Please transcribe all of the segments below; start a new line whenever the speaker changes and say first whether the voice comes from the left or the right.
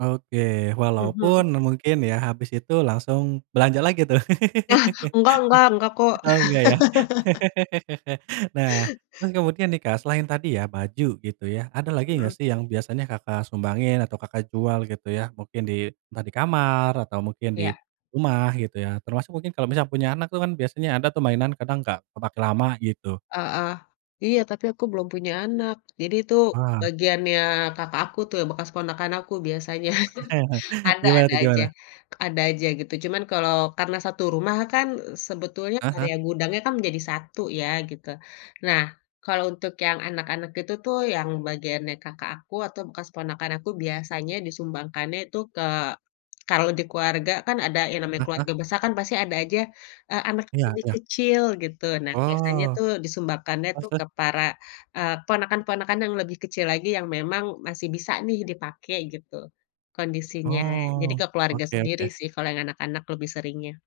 right: Oke,
left: Mhm.
right: walaupun mungkin ya, habis itu langsung belanja lagi tuh.
left: Ah, enggak enggak enggak kok.
right: Oh, enggak ya? Nah, terus kemudian nih, Kak, selain tadi ya baju gitu ya, ada lagi gak
left: Mhm.
right: sih yang biasanya Kakak sumbangin atau Kakak jual gitu ya? Mungkin di entah di kamar atau mungkin di
left: Iya.
right: rumah gitu ya. Termasuk mungkin kalau misalnya punya anak tuh kan biasanya ada tuh mainan kadang gak kepake lama gitu.
left: Heeh, iya, tapi aku belum punya anak. Jadi itu
right: Wah.
left: bagiannya kakak aku tuh yang bekas ponakan aku biasanya. Ada
right: Gimana
left: ada
right: tuh,
left: aja
right: gimana?
left: ada aja gitu cuma kalau karena satu rumah kan sebetulnya
right: Ah hah.
left: area gudangnya kan menjadi satu ya gitu. Nah, kalau untuk yang anak-anak itu tuh yang bagiannya kakak aku atau bekas ponakan aku biasanya disumbangkannya tuh ke kalau di keluarga kan ada yang namanya
right: Ah hah.
left: keluarga besar kan pasti ada aja, eee, anak yang
right: Iya
left: lebih
right: iya.
left: kecil gitu. Nah, biasanya
right: Oh,
left: tuh disumbangkannya
right: terus
left: tuh
right: terus.
left: ke para, eee, ponakan-ponakan yang lebih kecil lagi yang memang masih bisa nih dipake gitu, kondisinya. Jadi
right: Oh,
left: ke keluarga
right: oke
left: sendiri
right: oke.
left: sih kalau yang anak-anak lebih seringnya.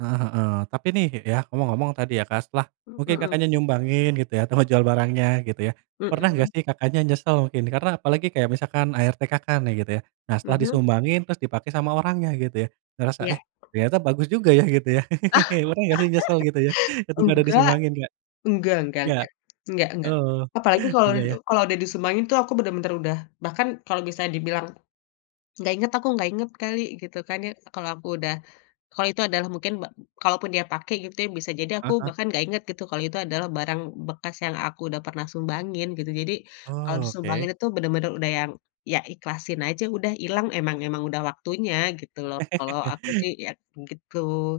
right: Heeh heeh, tapi nih ya, ngomong-ngomong tadi ya, Kak, setelah
left: Mmm,
right: mungkin
left: mhm.
right: kakaknya nyumbangin gitu ya, atau mau jual barangnya gitu ya. Pernah gak
left: Mhm.
right: sih Kakaknya nyesel mungkin? Karena apalagi kayak misalkan ART Kakak nih gitu ya. Nah setelah
left: Mhm.
right: disumbangin terus dipakai sama orangnya gitu ya. Ngerasa eh
left: Iya.
right: ternyata bagus juga ya gitu ya. Pernah gak sih nyesel gitu ya ketika udah
left: Enggak,
right: disumbangin Kak?
left: enggak enggak
right: Ya.
left: enggak, enggak enggak.
right: Oh,
left: Apalagi kalau
right: iya yah.
left: kalau udah disumbangin tuh aku bener-bener udah bahkan kalau bisa dibilang nggak inget aku, nggak inget kali gitu kan ya. Kalau aku udah kalau itu adalah mungkin ba kalaupun dia pake gitu ya bisa jadi
right: Ah
left: aku
right: hah.
left: bahkan gak inget gitu kalau itu adalah barang bekas yang aku udah pernah sumbangin gitu. Jadi kalau
right: Oh, oke.
left: disumbangin itu bener-bener udah yang, ya ikhlasin aja udah ilang emang emang udah waktunya gitu loh kalau aku sih ya gitu.